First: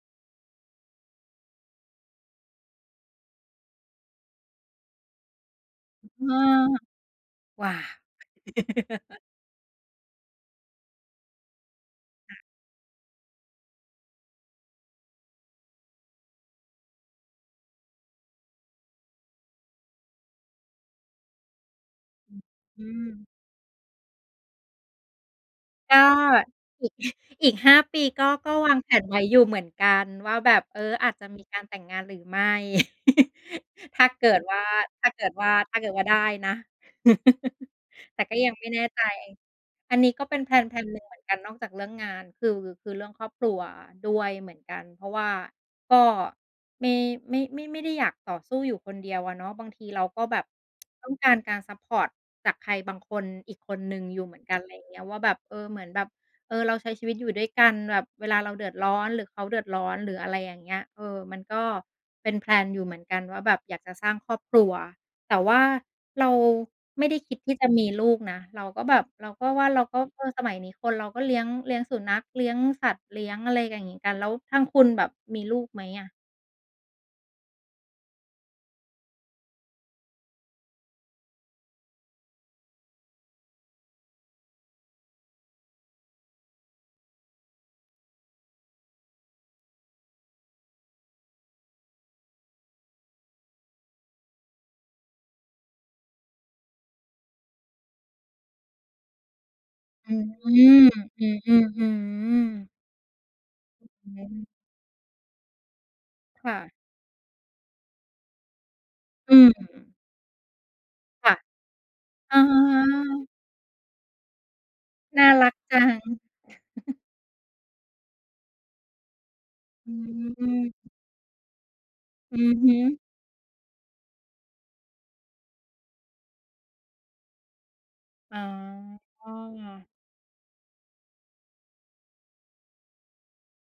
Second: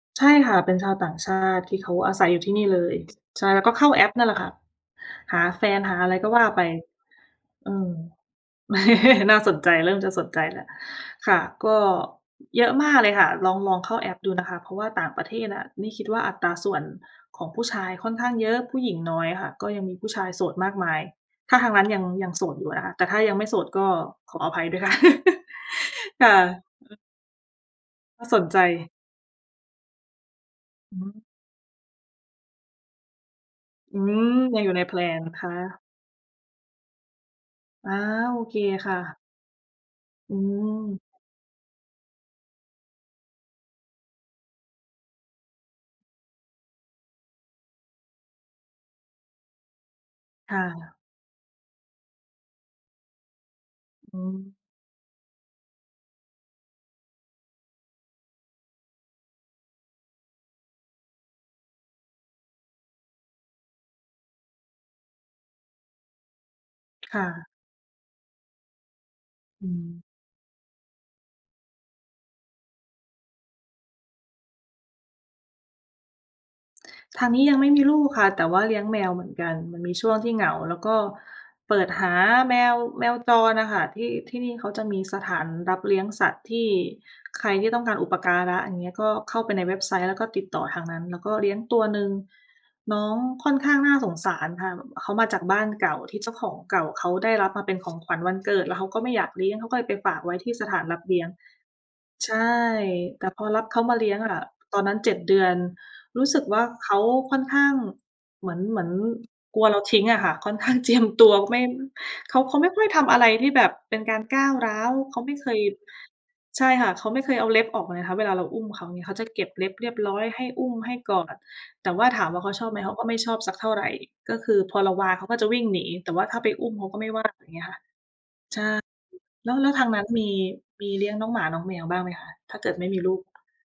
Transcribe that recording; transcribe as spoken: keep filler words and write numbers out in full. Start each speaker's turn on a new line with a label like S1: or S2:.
S1: ใช่ค่ะ เป็นชาวต่างชาติที่เขาอาศัยอยู่ที่นี่เลย ใช่ แล้วก็เข้าแอปนั่นแหละค่ะหาแฟนหาอะไร
S2: เอ
S1: ก็
S2: อ
S1: ว่าไป
S2: หว
S1: เ
S2: ่
S1: อ
S2: า
S1: อ น่าสนใจ เริ่มจะสนใจแล้ว ค่ะ ก็
S2: ค่ะ
S1: เยอะมากเลยค่ะ ลอง ลองเข้าแอปดู นะคะ เพราะว่าต่างประเทศอะ นี่คิดว่าอัตราส่วนของผู้ชายค่อนข้างเยอะ ผู้หญิงน้อยอะค่ะ ก็ยังมีผู้ชายโสดมากมาย ถ้าทางนั้น ยัง ยังโสดอยู่อะ
S2: อื
S1: นะคะ แต่ถ้า
S2: ม
S1: ยังไม่โสดก็ขออภัยด้วยค่ะ
S2: ก็
S1: ค่
S2: อ
S1: ะ
S2: ีก
S1: เออ
S2: อีก ห้า ปี
S1: ก
S2: ก
S1: ็
S2: ็
S1: สน
S2: ก็
S1: ใจ
S2: วางแผนไว้อยู่เหมือนกัน ว่าแบบ เออ
S1: อ
S2: อ
S1: ๋
S2: าจ
S1: อ
S2: จะมีการแต่งงานหรือไม่
S1: อ
S2: ถ
S1: ื
S2: ้าเก
S1: ม
S2: ิดว
S1: ย
S2: ่
S1: ั
S2: า
S1: งอยู่ใน แพล
S2: ถ้าเ
S1: น
S2: กิ
S1: น
S2: ด
S1: ะค
S2: ว่า
S1: ะ
S2: ถ้าเกิดว่าได้นะ
S1: อา
S2: แต่ก็
S1: โอ
S2: ยั
S1: เค
S2: งไม่แน่
S1: ค่
S2: ใจ
S1: ะ
S2: อันนี้ก็
S1: อ
S2: เ
S1: ื
S2: ป็น แพลนแพลน หนึ่งเหม
S1: ม
S2: ือนกันนอกจากเรื่องงาน คือ คือเรื่องครอบครัวด้วยเหมือนกัน เพราะว่า ก็ไม่ ไม่ ไม่ ไม่ได้อยากต่อสู้อยู่คนเดียวอะเนาะ บางทีเราก็แบบ
S1: ค่ะ
S2: ต้องการการซัปพอร์ตจากใครบางคน อีกคนหนึ่ง
S1: อ
S2: อ
S1: ๋
S2: ยู่เหมือน
S1: อ
S2: กัน อะไรอย่างเงี้ย ว่าแบบ เออ เหมือนแบบ เออ เราใช้ชีวิตอยู่ด้วยกัน แบบเวลาเราเดือดร้อน หรือเขาเดือดร้อน หรืออะไรอย่างเงี้ย เออ มันก็เป็น แพลน อยู่เหมือนกัน ว่าแบบอยากจะสร้างครอบครัว แต่ว่าเราไม่ไ
S1: ค
S2: ด้
S1: ่
S2: คิด
S1: ะ
S2: ที่จะมีลูกนะ เราก็แบบ เราก็ว
S1: อ
S2: ่
S1: ื
S2: าเราก็
S1: ม
S2: เออ สมัยนี้คนเราก็เลี้ยง เลี้ยงสุนัขเลี้ยงสัตว์ เลี้ยงอะไรอย่างงี้กัน แล้วทางคุณแบบมีลูกไหมอะ?
S1: ทาง นี้ยังไม่มีลูกค่ะ แต่ว่าเลี้ยง แมวเหมือนกัน มันมีช่วงที่เหงา แล้วก็เปิดหาแมว แมวจรน่ะค่ะ ที่ ที่นี่เขาจะมีสถานรับเลี้ยงสัตว์ที่ใครที่ต้องการอุปการะ อย่างนี้ ก็เข้าไปในเว็บไซต์ แล้วก็ติดต่อทางนั้น แล้วก็เลี้ยงตัวหนึ่ง น้องค่อนข้างน่าสงสารค่ะ บ เขามาจากบ้านเก่าที่ เจ้าของเก่าเขาได้รับมาเป็น ของขวัญวันเกิด แล้วเขาก็ไม่อยากเลี้ยง เขาก็เลยไป
S2: อ
S1: ฝ
S2: ื
S1: าก
S2: ม
S1: ไว้ท
S2: อื
S1: ี่สถานรับเลี้ยง
S2: ม อื
S1: ใช
S2: ม
S1: ่
S2: ๆ ๆ
S1: แต่พอรับเขา
S2: ฮ
S1: มาเล
S2: อ
S1: ี
S2: ื
S1: ้ยงอ
S2: ม
S1: ะ ตอนนั้น เจ็ด เดือน รู้สึ
S2: ค
S1: ก
S2: ่
S1: ว่า
S2: ะ
S1: เขาค่อนข้าง เหมือน เหมือน
S2: อื
S1: กลัวเรา
S2: ม
S1: ทิ้งอะค่ะ ค่อนข้าง เจียม ต
S2: ค
S1: ั
S2: ่ะ
S1: ว ไม่ เข
S2: อ
S1: า เขาไม่ค่อยทำอะไร
S2: า
S1: ที่แบบเป็นการก้าวร้าว เข
S2: น
S1: า
S2: ่า
S1: ไม่
S2: ร
S1: เค
S2: ัก
S1: ย
S2: จัง
S1: ใช่ค่ะ เขาไม่เคยเอาเล็บออกนะคะ เวลาเราอุ้มเขา เงี้ย เขาจะเก็บเล็บเร
S2: อ
S1: ียบร้อย ให
S2: ื
S1: ้อุ้ม ให
S2: ม
S1: ้กอด แต่ว่าถาม
S2: อ
S1: ว่า
S2: ื
S1: เขา
S2: อ
S1: ช
S2: ฮ
S1: อบไหม เข
S2: ึ
S1: าก็ไม่ชอบสักเท่าไร ก็คือพอเราวางเขาก็จะวิ่งหนี แต่ว่าถ้าไปอุ้มเขาก็ไม่ว่า อย่างนี้ค่ะ
S2: อ
S1: ใช่
S2: ๋
S1: แล้ว แล้วท
S2: อ
S1: างนั้นมี มีเลี้ยงน้องหมาน้องแมวบ้างไหมคะ? ถ้าเกิดไม่มีลูก